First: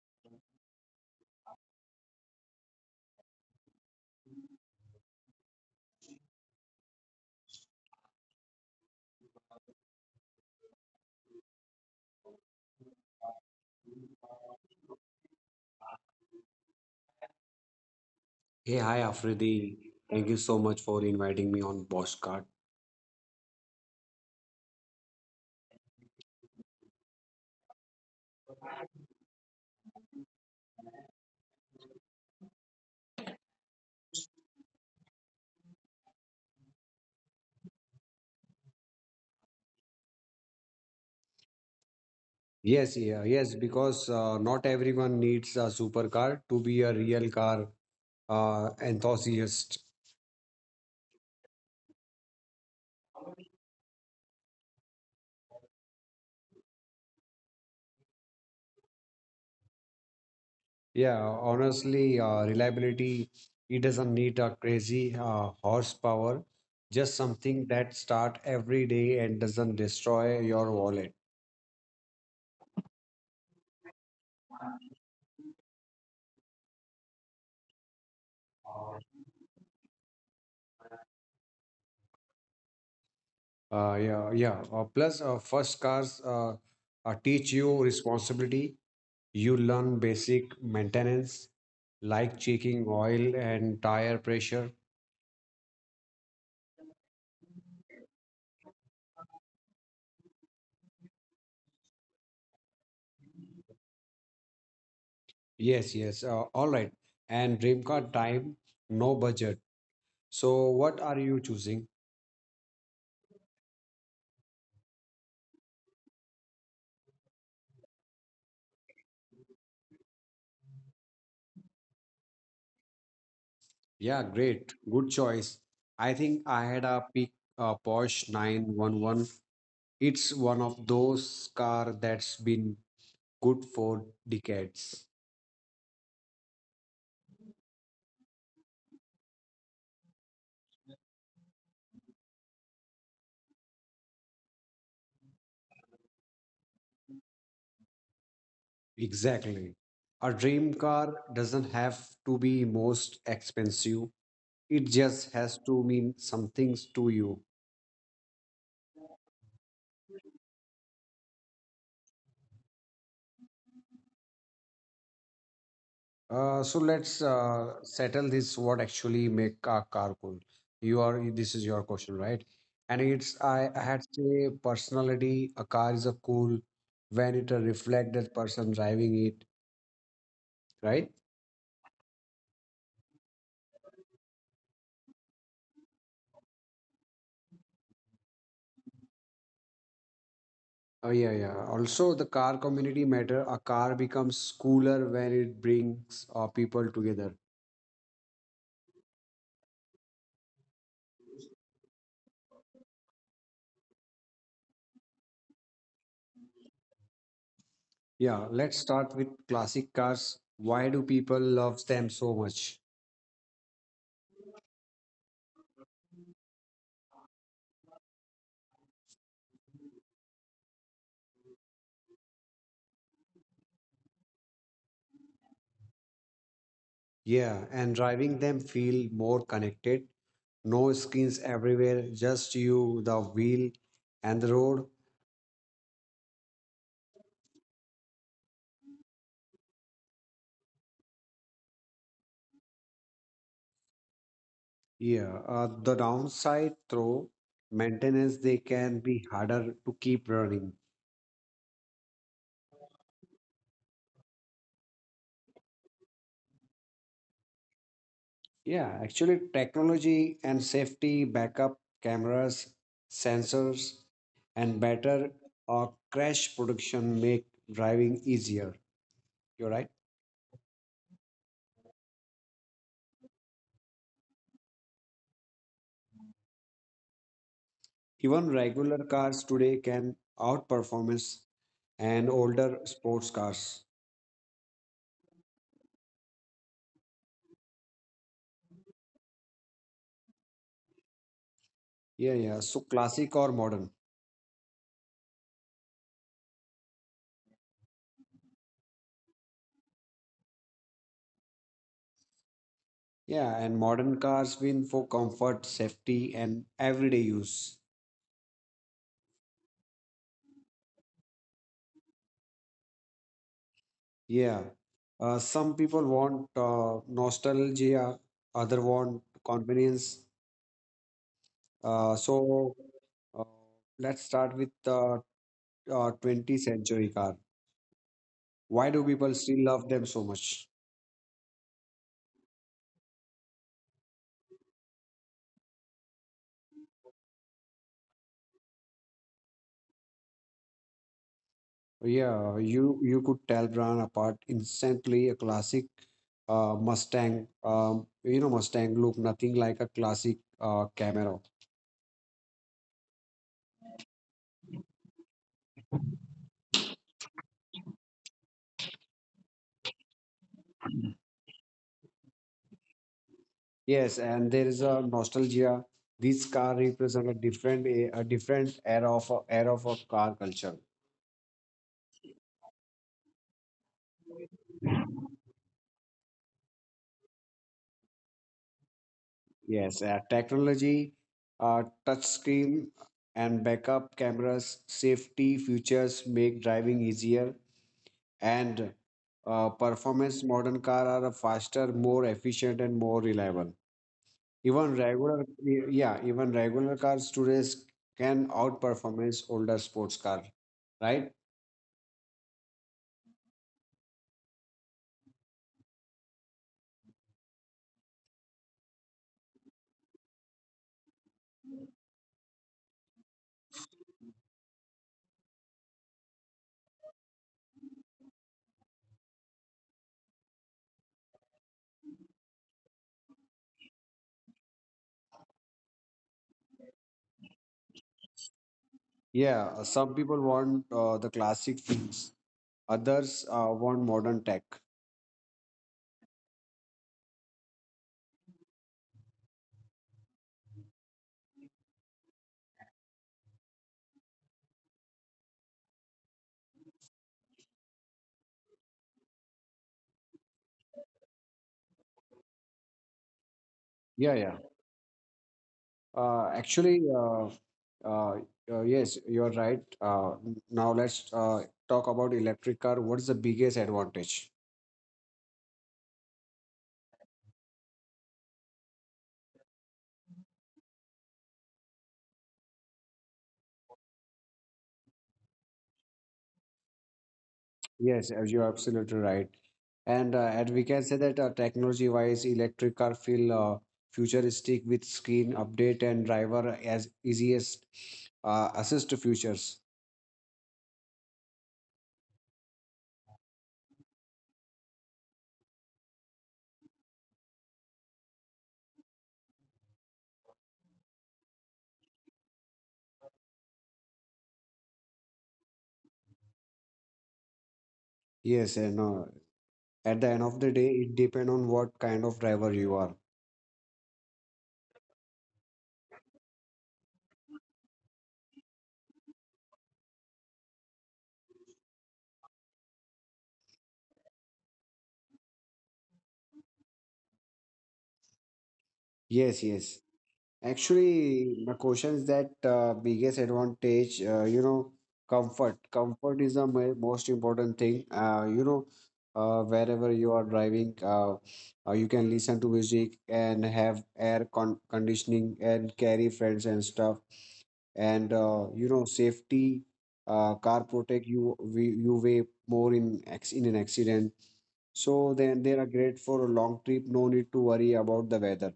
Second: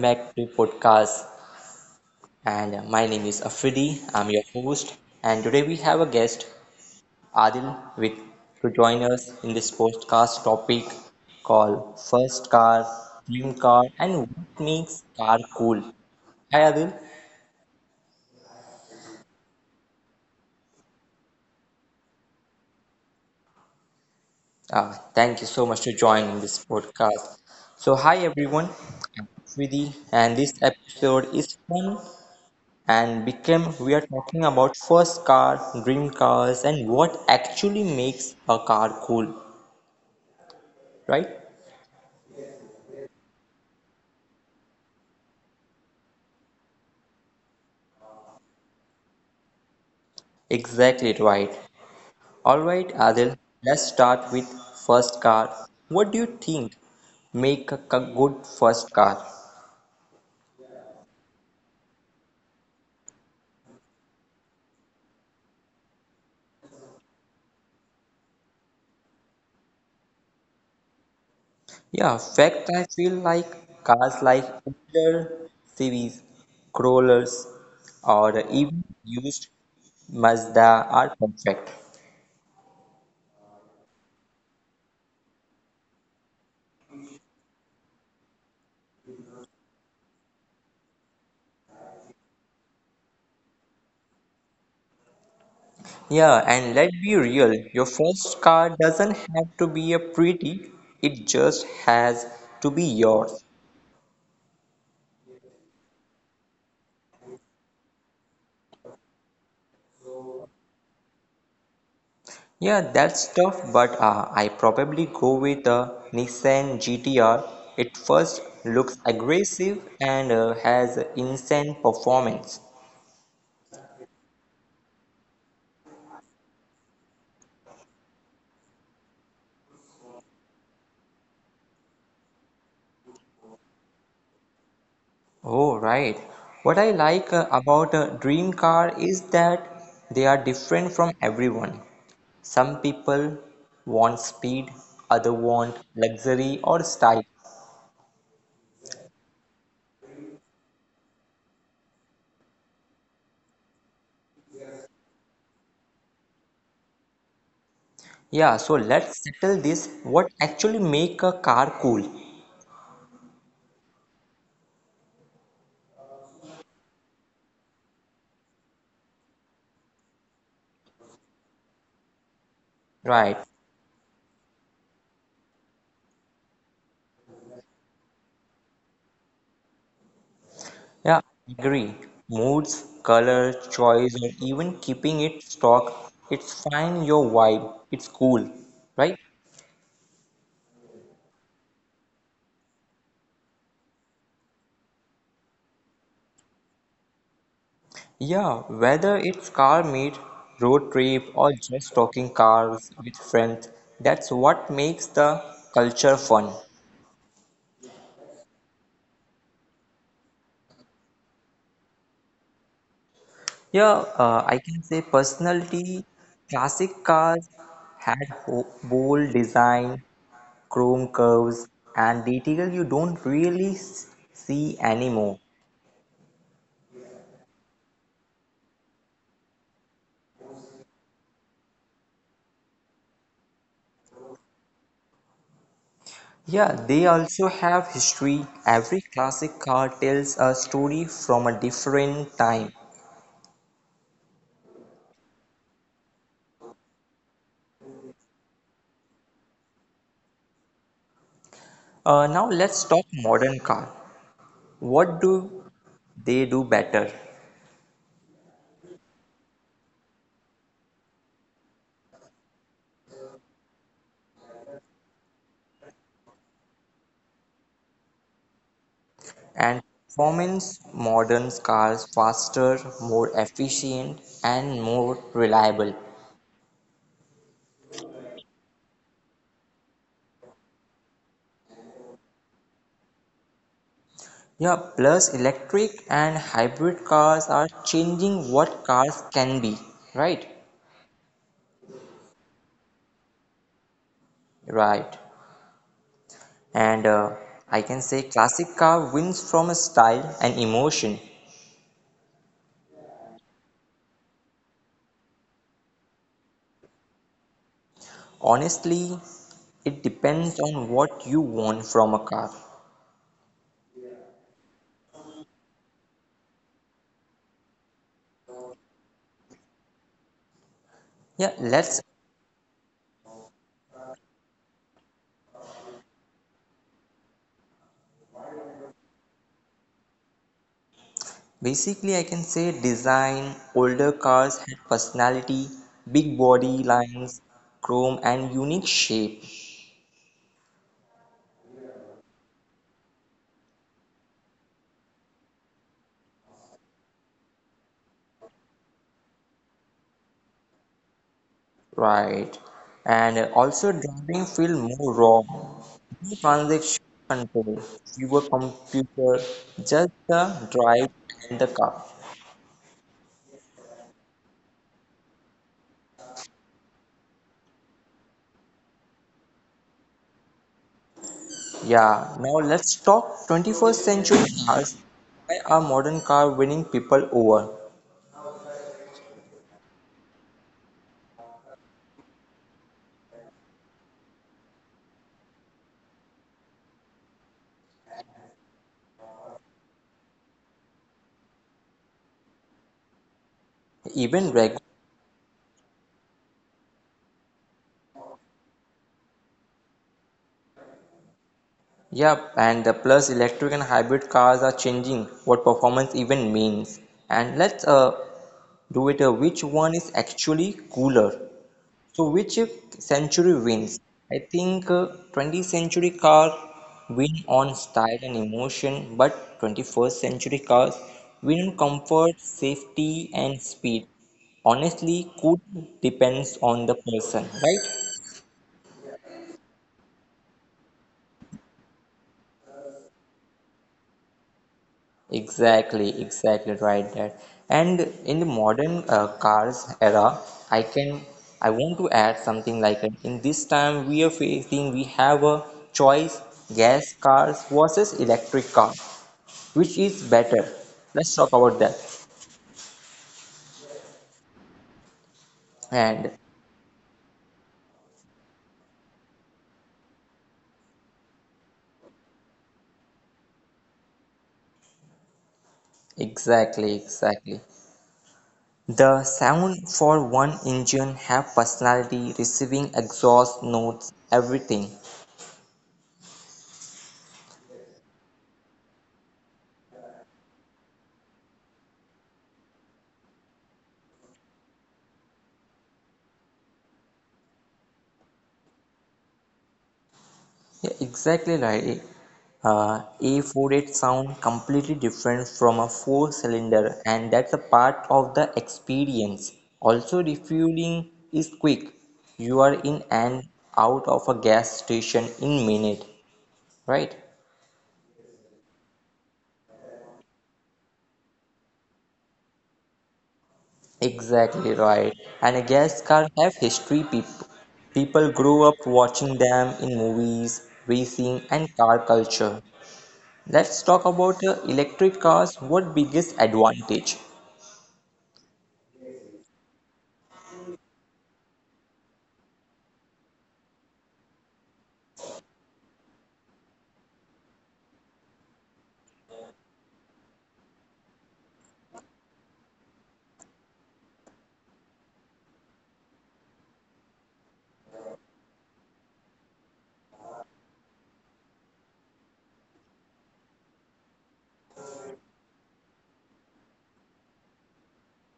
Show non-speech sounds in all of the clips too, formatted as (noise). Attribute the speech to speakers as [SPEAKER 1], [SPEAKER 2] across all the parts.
[SPEAKER 1] back to podcast. And my name is Afridi. I'm your host, and today we have a guest, Adil, with to join us in this podcast topic called First Car, Dream Car, and What Makes Car Cool." Hi, Adil.
[SPEAKER 2] Hey, hi Afridi. Thank you so much for inviting me on Bosscard.
[SPEAKER 1] Thank you so much to join in this podcast. So, hi everyone, I'm Afridi, and this episode is fun and Bikram, we are talking about first car, dream cars, and what actually makes a car cool, right?
[SPEAKER 2] Yes, yeah, yes, because not everyone needs a supercar to be a real car enthusiast.
[SPEAKER 1] Exactly right. All right, Adil, let's start with first car. What do you think make a good first car?
[SPEAKER 2] Yeah, honestly, reliability, it doesn't need a crazy horsepower, just something that start every day and doesn't destroy your wallet.
[SPEAKER 1] Yeah, fact I feel like cars like Inter series, crawlers, or even used Mazda are perfect.
[SPEAKER 2] Yeah. Plus, first cars teach you responsibility. You learn basic maintenance like checking oil and tire pressure.
[SPEAKER 1] Yeah, and let's be real, your first car doesn't have to be a pretty, it just has to be yours.
[SPEAKER 2] Yes, yes. All right. And dream car time, no budget. So what are you choosing?
[SPEAKER 1] Yeah, that's tough, but I probably go with a Nissan GT-R. It first looks aggressive and has insane performance.
[SPEAKER 2] Yeah, great. Good choice. I think I had a pick Porsche 911. It's one of those car that's been good for decades.
[SPEAKER 1] Oh, right. What I like about a dream car is that they are different from everyone. Some people want speed, other want luxury or style.
[SPEAKER 2] Exactly. A dream car doesn't have to be most expensive. It just has to mean some things to you.
[SPEAKER 1] Yeah, so let's settle this. What actually make a car cool?
[SPEAKER 2] So Let's settle this. What actually make a car cool? You are this is your question, right? And it's
[SPEAKER 1] Right.
[SPEAKER 2] I, I had say personality. A car is a cool when it reflects that person driving it, right?
[SPEAKER 1] Yeah, agree. Moods, color, choice, or even keeping it stock. It's fine your vibe. It's cool. Right?
[SPEAKER 2] Oh yeah, yeah. Also, the car community matter. A car becomes cooler when it brings people together.
[SPEAKER 1] Yeah, whether it's car meet, road trip, or just talking cars with friends, that's what makes the culture fun.
[SPEAKER 2] Yeah, let's start with classic cars. Why do people love them so much?
[SPEAKER 1] Yeah, I can say personality, classic cars had bold design, chrome curves and detail you don't really see anymore.
[SPEAKER 2] Yeah, and driving them feel more connected. No screens everywhere, just you, the wheel, and the road.
[SPEAKER 1] Yeah, they also have history. Every classic car tells a story from a different time.
[SPEAKER 2] Yeah, the downside through maintenance, they can be harder to keep running.
[SPEAKER 1] Now let's talk modern car. What do they do better?
[SPEAKER 2] Yeah, actually, technology and safety, backup cameras, sensors, and better crash production make driving easier. You're right.
[SPEAKER 1] And performance modern cars faster, more efficient, and more reliable.
[SPEAKER 2] Even regular cars today can outperform and older sports cars.
[SPEAKER 1] Yeah, plus electric and hybrid cars are changing what cars can be, right?
[SPEAKER 2] Yeah, yeah. So classic or modern?
[SPEAKER 1] Right. And I can say classic car wins from a style and emotion.
[SPEAKER 2] Yeah, and modern cars win for comfort, safety, and everyday use.
[SPEAKER 1] Honestly, it depends on what you want from a car.
[SPEAKER 2] Yeah. Some people want nostalgia, other want convenience.
[SPEAKER 1] Yeah,
[SPEAKER 2] Uh,
[SPEAKER 1] let's
[SPEAKER 2] so uh, let's start with the 20th century car. Why do people still love them so much?
[SPEAKER 1] basically, I can say design. Older cars had personality, big body lines, chrome, and unique shape.
[SPEAKER 2] Yeah, you could tell brand apart instantly. A classic Mustang, you know, Mustang look nothing like a classic Camaro.
[SPEAKER 1] Right. And also, driving feel more raw. No transaction control, fewer computer, just the drive and the car.
[SPEAKER 2] Yes, and there is a nostalgia. This car represent a different a different era of a car culture.
[SPEAKER 1] Yeah, now let's talk 21st century cars. Why are modern car winning people over?
[SPEAKER 2] Yes, technology, touch screen, and backup cameras, safety features make driving easier. And performance modern car are faster, more efficient, and more reliable.
[SPEAKER 1] Even
[SPEAKER 2] even
[SPEAKER 1] reg
[SPEAKER 2] regular yeah even regular cars today can outperformance older sports car, right?
[SPEAKER 1] Yeah, and the plus electric and hybrid cars are changing what performance even means. And let's do it which one is actually cooler. So which century wins? I think 20th century car win on style and emotion, but 21st century cars win on comfort, safety, and speed. Honestly, could depends on the person, right?
[SPEAKER 2] Yeah some people want the classic things. Others want modern tech.
[SPEAKER 1] Exactly, exactly right there. And in the modern cars era, I can I want to add something like it. In this time we are facing we have a choice gas cars versus electric car, which is better. Let's talk about that.
[SPEAKER 2] yeah yeah uh,
[SPEAKER 1] And
[SPEAKER 2] actually uh, uh, uh, yes you're right. Now let's talk about electric car. What is the biggest advantage?
[SPEAKER 1] exactly, exactly. The sound for one engine have personality, receiving exhaust notes, everything.
[SPEAKER 2] Yes, as you're absolutely right. And we can say that technology-wise, electric car feel futuristic with screen update and driver as easiest assist features.
[SPEAKER 1] Yeah, exactly right. A48 sound completely different from a four cylinder, and that's a part of the experience. Also, refueling is quick. You are in and out of a gas station in minute, right?
[SPEAKER 2] Yes, and at the end of the day, it depend on what kind of driver you are.
[SPEAKER 1] Exactly right. And a gas car have history. People grew up watching them in movies, racing, and car culture. Let's talk about electric cars. What biggest advantage?
[SPEAKER 2] Yes, yes. Actually, my question is that biggest advantage, you know, comfort. Comfort is the most important thing. Wherever you are driving, you can listen to music and have air con conditioning and carry friends and stuff. And you know, safety, car protect you way more in in an accident. So then they are great for a long trip. No need to worry about the weather.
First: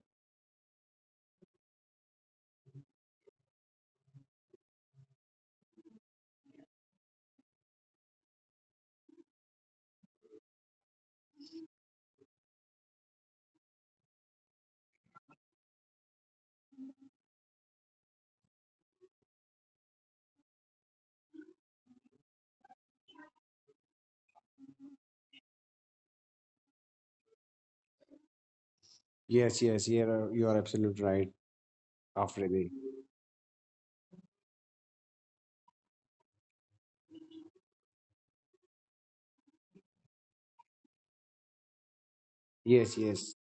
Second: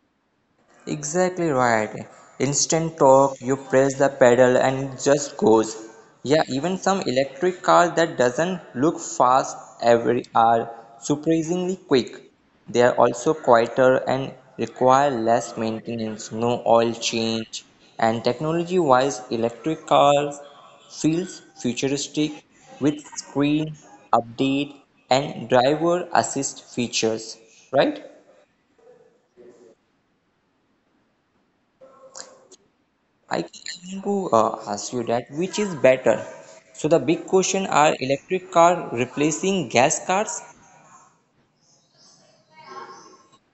[SPEAKER 1] Exactly right. Instant torque, you press the pedal and it just goes. Yeah, even some electric cars that doesn't look fast every are surprisingly quick. They are also quieter and require less maintenance, no oil change. And technology-wise, electric cars feels futuristic with screen update and driver assist features, right?
[SPEAKER 2] Yes, yes, you are absolutely right, Afridi.
[SPEAKER 1] I want to ask you that which is better? So the big question are electric car replacing gas cars?
[SPEAKER 2] Yes, yes,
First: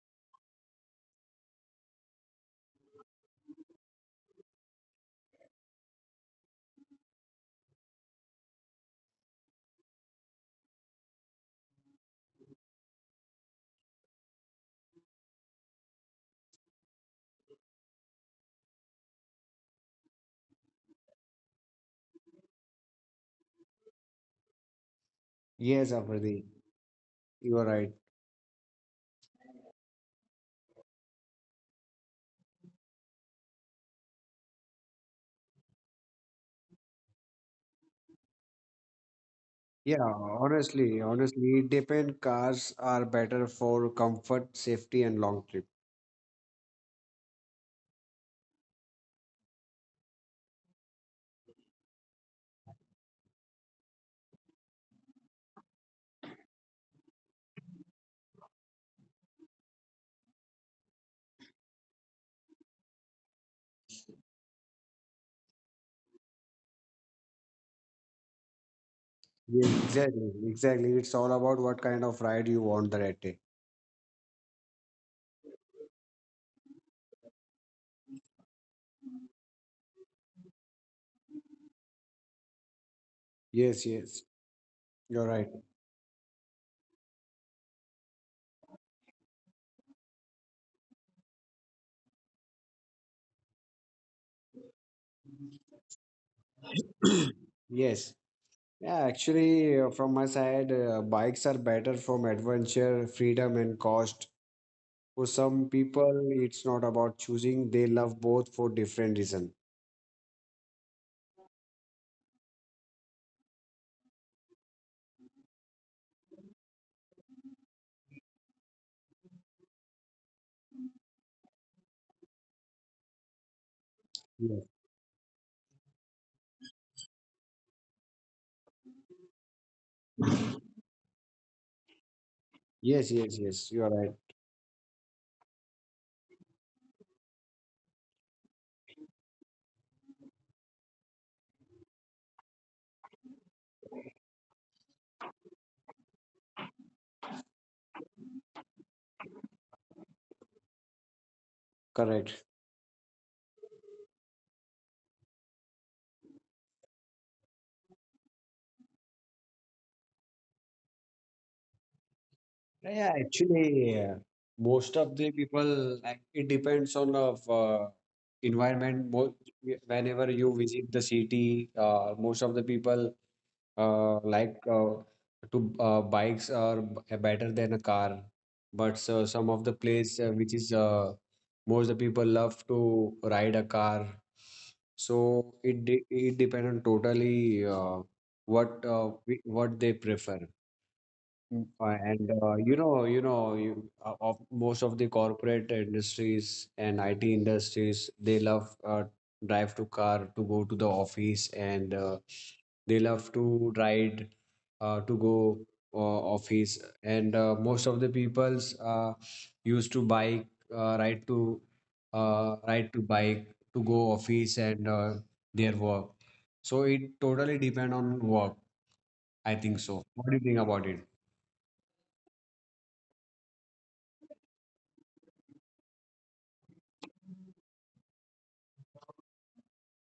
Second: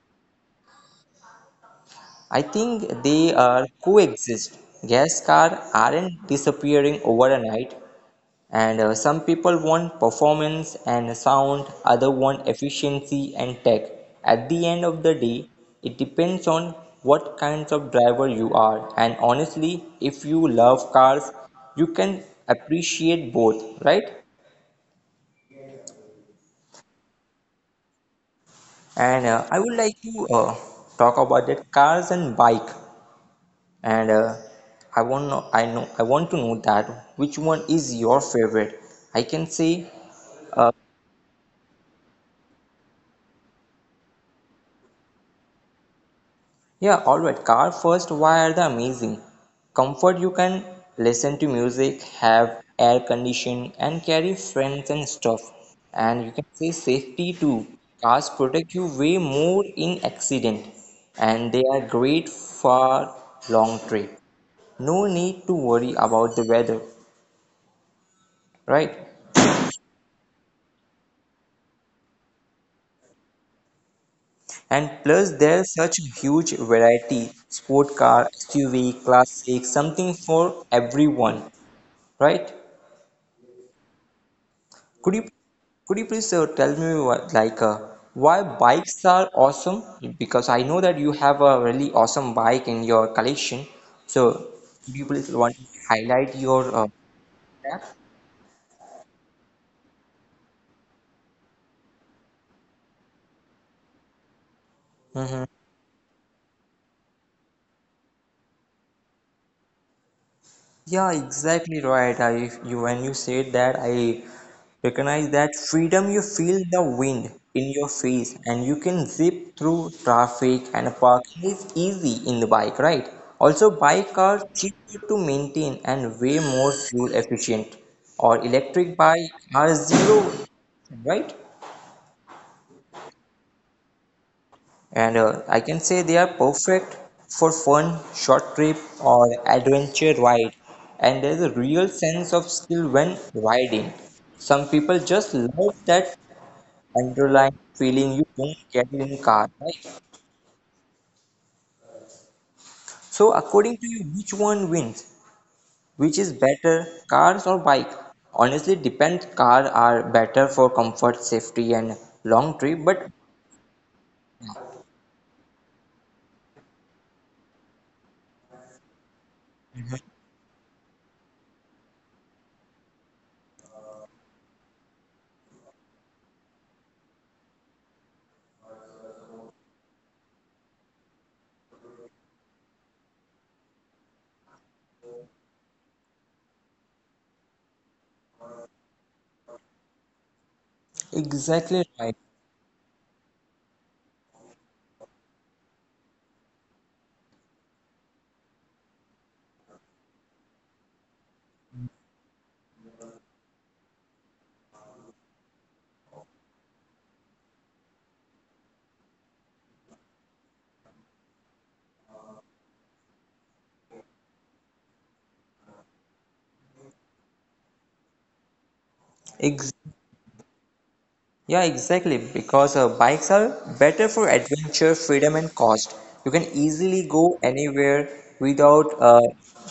[SPEAKER 1] I think they are coexist. Gas car aren't disappearing overnight, and some people want performance and sound, other want efficiency and tech. At the end of the day, it depends on what kinds of driver you are, and honestly, if you love cars, you can appreciate both, right?
[SPEAKER 2] yes, Afridi. You are right.
[SPEAKER 1] And I would like to talk about that cars and bike. And I know I want to know that which one is your favorite. I can say
[SPEAKER 2] Yeah,
[SPEAKER 1] uh,
[SPEAKER 2] honestly, honestly, depend cars are better for comfort, safety, and long trip.
[SPEAKER 1] Yeah, alright. Car first, why are the amazing? Comfort you can listen to music, have air condition and carry friends and stuff. And you can say safety too. Cars protect you way more in accident and they are great for long trip. No need to worry about the weather, right?
[SPEAKER 2] Yes, exactly, exactly. It's all about what kind of ride you want that day.
[SPEAKER 1] And plus there's such a huge variety. Sport car, SUV, classic, something for everyone, right?
[SPEAKER 2] Yes, yes,
[SPEAKER 1] Could you
[SPEAKER 2] you're right.
[SPEAKER 1] could you please tell me what, like, why bikes are awesome? Because I know that you have a really awesome bike in your collection. So, could you please want to highlight your
[SPEAKER 2] (clears throat) Yes. Yeah, actually, from my side, bikes are better from adventure, freedom, and cost. For
[SPEAKER 1] app?
[SPEAKER 2] some people, it's not about choosing. They love both for different reason.
[SPEAKER 1] Yeah, exactly right. I you When you said that I recognize that freedom you feel the wind in your face and you can zip through traffic and parking is easy in the bike, right? Also bike are
[SPEAKER 2] Yes,
[SPEAKER 1] cheaper to maintain and way more fuel efficient or electric bike are zero, right?
[SPEAKER 2] yes, yes, yes. You are right.
[SPEAKER 1] And I can say they are perfect for fun, short trip, or adventure ride. And there's a real sense of skill when riding. Some people just love that underlying feeling you don't get in car, right?
[SPEAKER 2] Correct.
[SPEAKER 1] So according to you, which one wins? Which is better, cars or bike? Honestly, depends. Car are better for comfort, safety, and
[SPEAKER 2] Yeah,
[SPEAKER 1] long
[SPEAKER 2] yeah,
[SPEAKER 1] trip. But
[SPEAKER 2] actually, most of the people, like, it depends on of environment. Both whenever you visit the city, most of the people like to bikes are better than a car. But so some of the place which is most the people love to ride a car. So it depends on totally what they prefer.
[SPEAKER 1] exactly
[SPEAKER 2] And
[SPEAKER 1] right.
[SPEAKER 2] of most of the corporate industries and IT industries, they love drive to car to go to the office, and they love to ride to go office. And most of the peoples used to bike, uh, ride to ride to bike to go office and their work. So it totally depend on work, I think so.
[SPEAKER 1] Exactly.
[SPEAKER 2] What do you think about it?
[SPEAKER 1] Yeah, exactly. Because bikes are better for adventure, freedom, and cost. You can easily go anywhere without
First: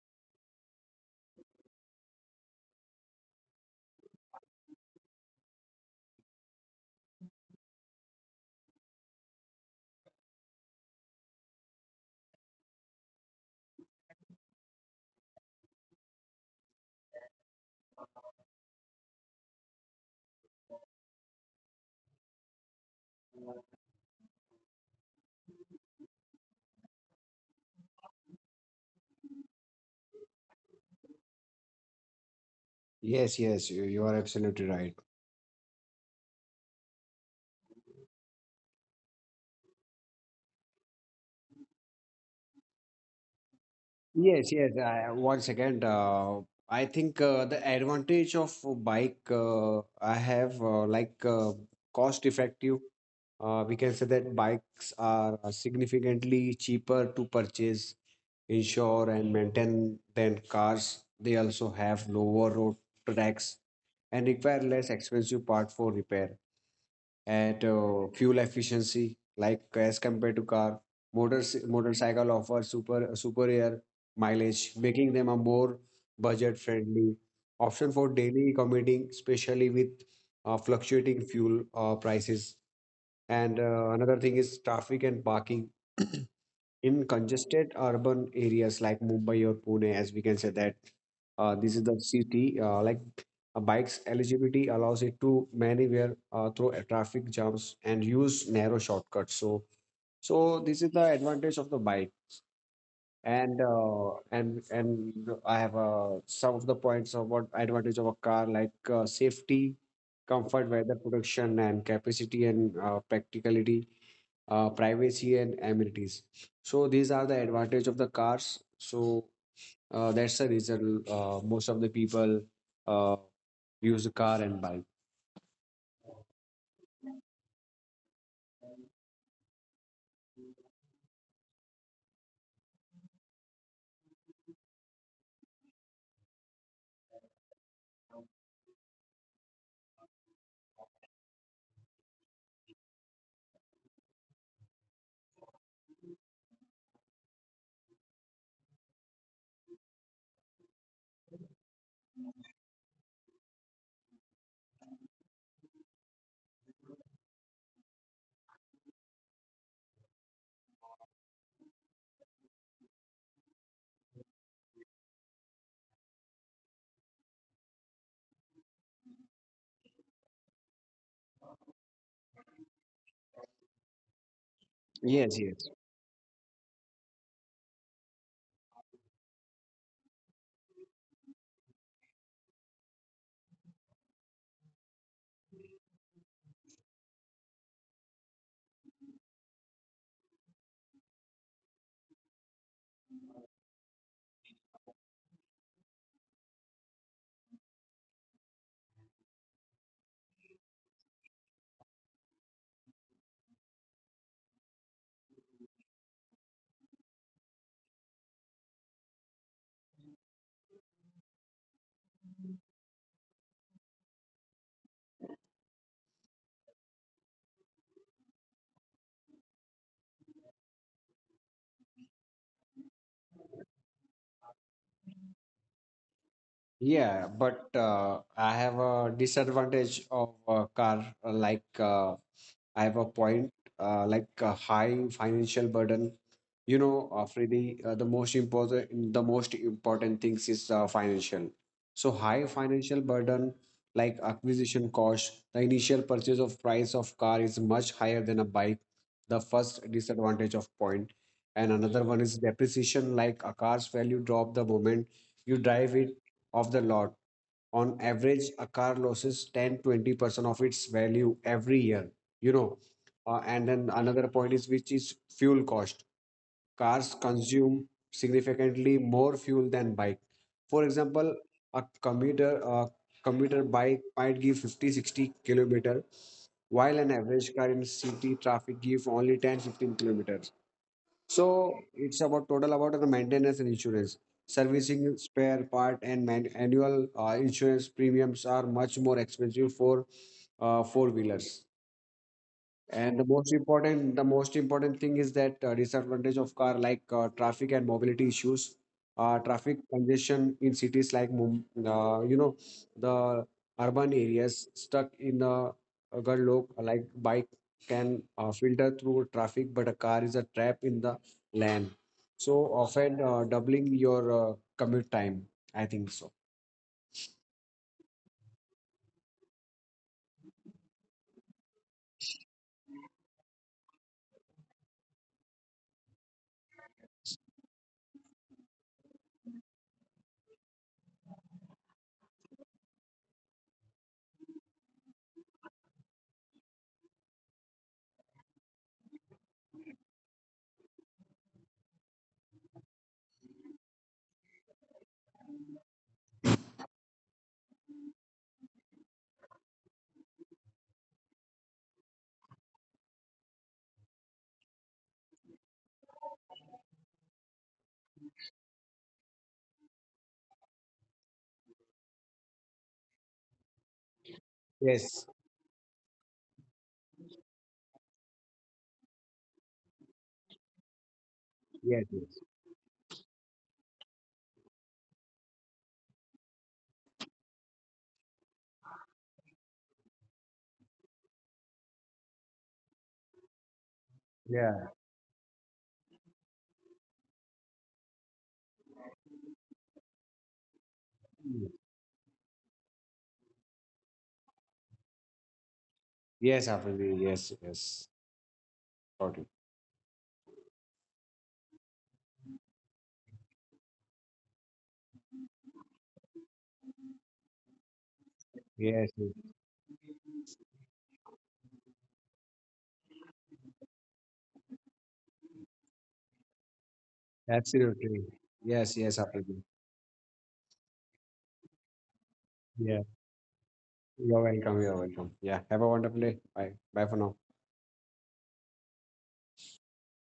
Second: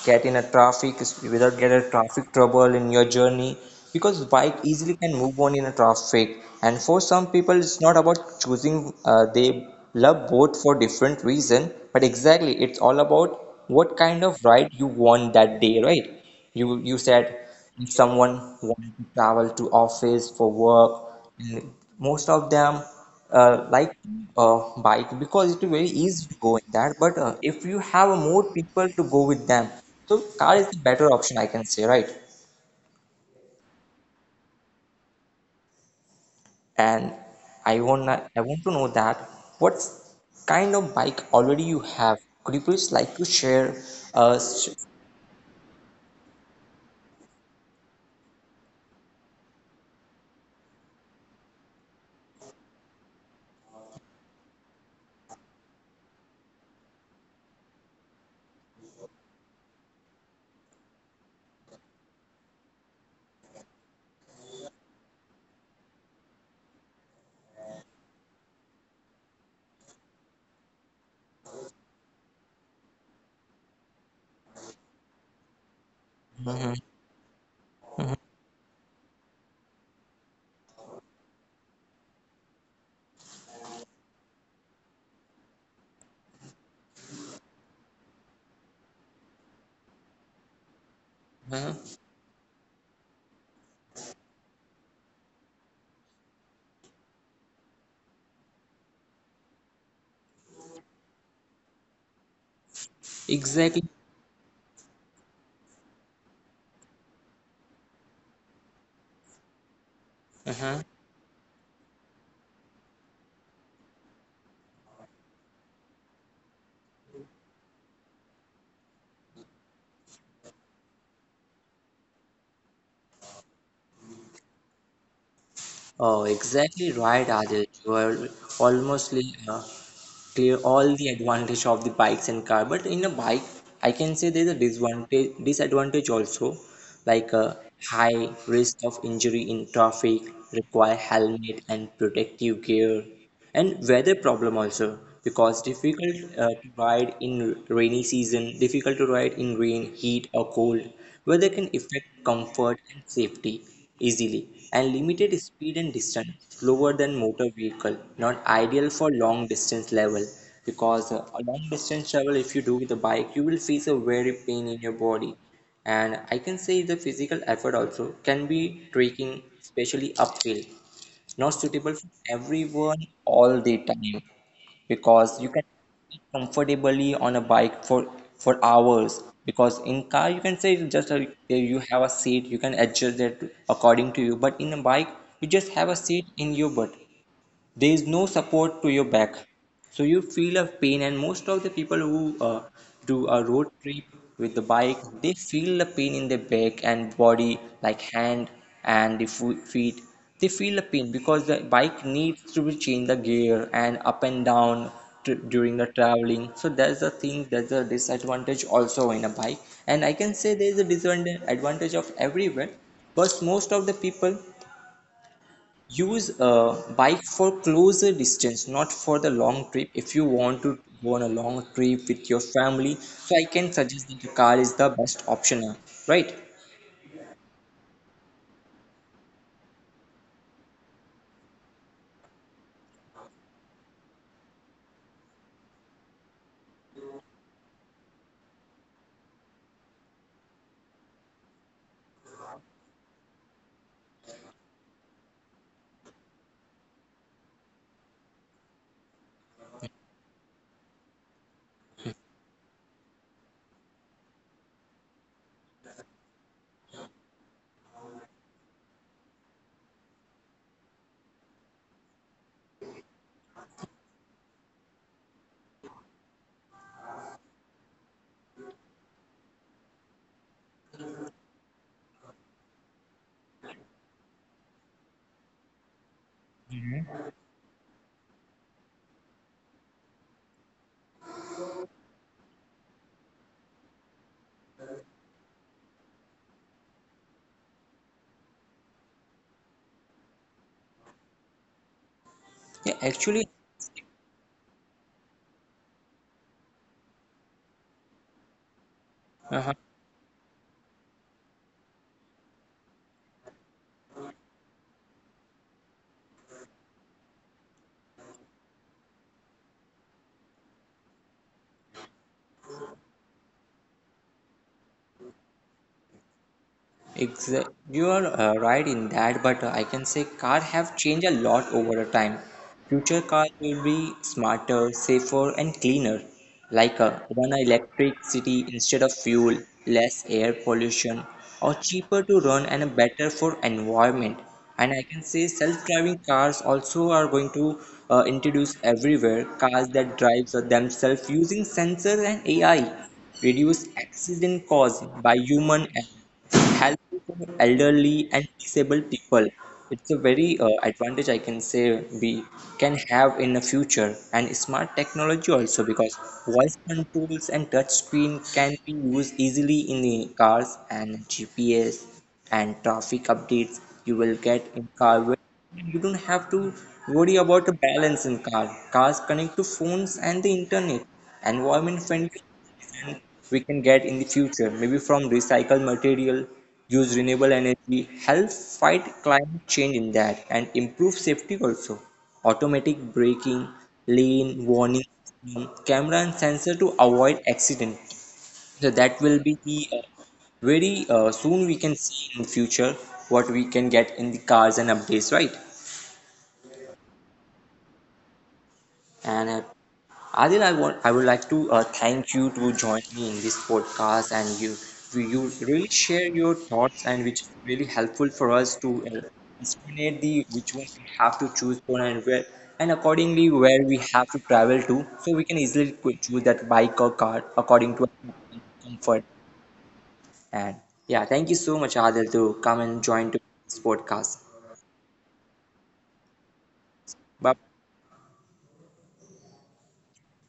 [SPEAKER 1] getting a traffic, without getting a traffic trouble in your journey. Because bike easily can move on in a traffic. And for some people, it's not about choosing. They love both for different reason. But exactly, it's all about what kind of ride you want that day, right? You said if someone wants to travel to office for work and most of them like uh, bike because it's very easy to go in that but if you have more people to go with them so car is the better option I can say, right?
[SPEAKER 2] Yes, yes, you are absolutely right.
[SPEAKER 1] And I want to know that what kind of bike already you have. Could you please like to share uh,
[SPEAKER 2] Yes, yes.
[SPEAKER 1] sh-
[SPEAKER 2] I, once again, I think the advantage of a bike, I have like cost effective. We can say that bikes are significantly cheaper to purchase, insure, and maintain than cars. They also have lower road tax and require less expensive part for repair. At fuel efficiency, like as compared to car, motors motorcycle offer superior mileage, making them a more budget
[SPEAKER 1] mhm,
[SPEAKER 2] friendly option for
[SPEAKER 1] mhm,
[SPEAKER 2] daily commuting, especially with fluctuating fuel prices. And another thing is traffic and parking. (clears throat) In congested urban areas like Mumbai or Pune, as we can say that this is
[SPEAKER 1] mhm,
[SPEAKER 2] the city. Like a bike's eligibility allows it to maneuver through a traffic jams and use narrow shortcuts. So, so this is the advantage of the bike. And
[SPEAKER 1] exactly,
[SPEAKER 2] uh, and and I have some of the points of what advantage of a car, like safety, comfort,
[SPEAKER 1] mm-hmm.
[SPEAKER 2] weather protection, and capacity and practicality, privacy and amenities. So these are the advantage of the cars. So that's the reason most of the people uh, use a car and bike.
[SPEAKER 1] Oh, exactly right, Adit. You are almost uh, clear all the advantage of the bikes and car. But in a bike, I can say there's a disadvantage also, like a high risk of injury in traffic, require helmet and protective gear, and weather problem also because difficult to ride in rainy season, difficult to ride in rain, heat or cold, weather can affect comfort and safety easily, and limited speed and distance, slower than motor vehicle, not ideal for long distance level. Because a long distance travel if you do with a bike, you will face a very pain in your body. And I can say the physical effort also can be trekking, especially uphill. It's not suitable for everyone all the time because
[SPEAKER 2] Yes,
[SPEAKER 1] you can
[SPEAKER 2] yes.
[SPEAKER 1] sit comfortably on a bike for hours. Because in car you can say just a, you have a seat you can adjust it according to you, but in a bike you just have a seat in your butt, there is no support to your back, so you feel a pain. And most of the people who do a road trip with the bike, they feel the pain in their back and body like hand and the feet, they feel the pain because the bike needs to be change the gear and up and down tr during the traveling. So that's the thing, that's a disadvantage also in a bike. And I can say there is a disadvantage advantage of everywhere, but most of the people use a bike for closer distance, not for the long trip. If you want to go on a long trip with your family, so I can suggest that the car is the best option, right?
[SPEAKER 2] Yeah, but I have a disadvantage of a car. Like I have a point, like a high financial burden. You know Afridi, uh, the most important things is financial. So high financial burden, like acquisition cost, the initial purchase of price of car is much higher than a bike, the first disadvantage of point. And another one is depreciation, like a car's value drop the moment you drive it off the lot. On average, a car loses 10-20% of its value every year, you know. And then another point is which is fuel cost. Cars consume significantly more fuel than bike. For example, a commuter bike might give 50-60 kilometers, while an average car in city traffic give only 10-15 kilometers. So it's about total about the maintenance and insurance. Servicing, spare part, and annual insurance premiums are much more expensive for four wheelers.
[SPEAKER 1] Yeah,
[SPEAKER 2] And
[SPEAKER 1] actually,
[SPEAKER 2] the most important thing is that disadvantage of car, like traffic and mobility issues,
[SPEAKER 1] uh
[SPEAKER 2] traffic congestion in cities like you know, the urban areas stuck in the gridlock. Like bike can filter through traffic, but a car is a trap in the lane. So often doubling your commute time, I think so.
[SPEAKER 1] Exa you are right in that, but I can say car have changed a lot over the time. Future cars will be smarter, safer, and cleaner, like run on electricity instead of fuel, less air pollution, or cheaper to run and better for environment. And I can say self-driving cars also are going to introduce everywhere cars that drives themselves using sensors and AI, reduce accident caused by human, helpful for elderly and disabled people. It's a very advantage I can say we can have in the future. And smart technology also because voice controls and touch screen can be used easily in the cars and GPS and traffic updates you will get in car
[SPEAKER 2] Yes.
[SPEAKER 1] where you don't have to worry about the balance in car. Cars connect to phones and the internet. Environment
[SPEAKER 2] Yes. Yes.
[SPEAKER 1] friendly we can get in the future, maybe from recycled material, use renewable energy, help fight climate change in that, and improve safety also. Automatic braking, lane
[SPEAKER 2] Yeah.
[SPEAKER 1] warning, system, camera and sensor to avoid accident. So that will be the very soon we can see in future what we can get in the cars and updates, right?
[SPEAKER 2] Yes, Afandi. Yes. Yes. Got
[SPEAKER 1] And
[SPEAKER 2] it.
[SPEAKER 1] Adil, I would like to thank you to join me in this podcast, and you really share your thoughts, and which is really helpful for
[SPEAKER 2] Yes.
[SPEAKER 1] us to discriminate the which one we have to choose for and where and accordingly where we have to travel to, so we can easily choose that bike or car according to
[SPEAKER 2] Absolutely.
[SPEAKER 1] our
[SPEAKER 2] Yes, yes,
[SPEAKER 1] comfort.
[SPEAKER 2] absolutely.
[SPEAKER 1] And yeah, thank you so much, Adil, to come and
[SPEAKER 2] Yeah.
[SPEAKER 1] join to this podcast.
[SPEAKER 2] You're welcome. You're welcome. Yeah. Have a wonderful day. Bye. Bye for now.
[SPEAKER 1] Bye.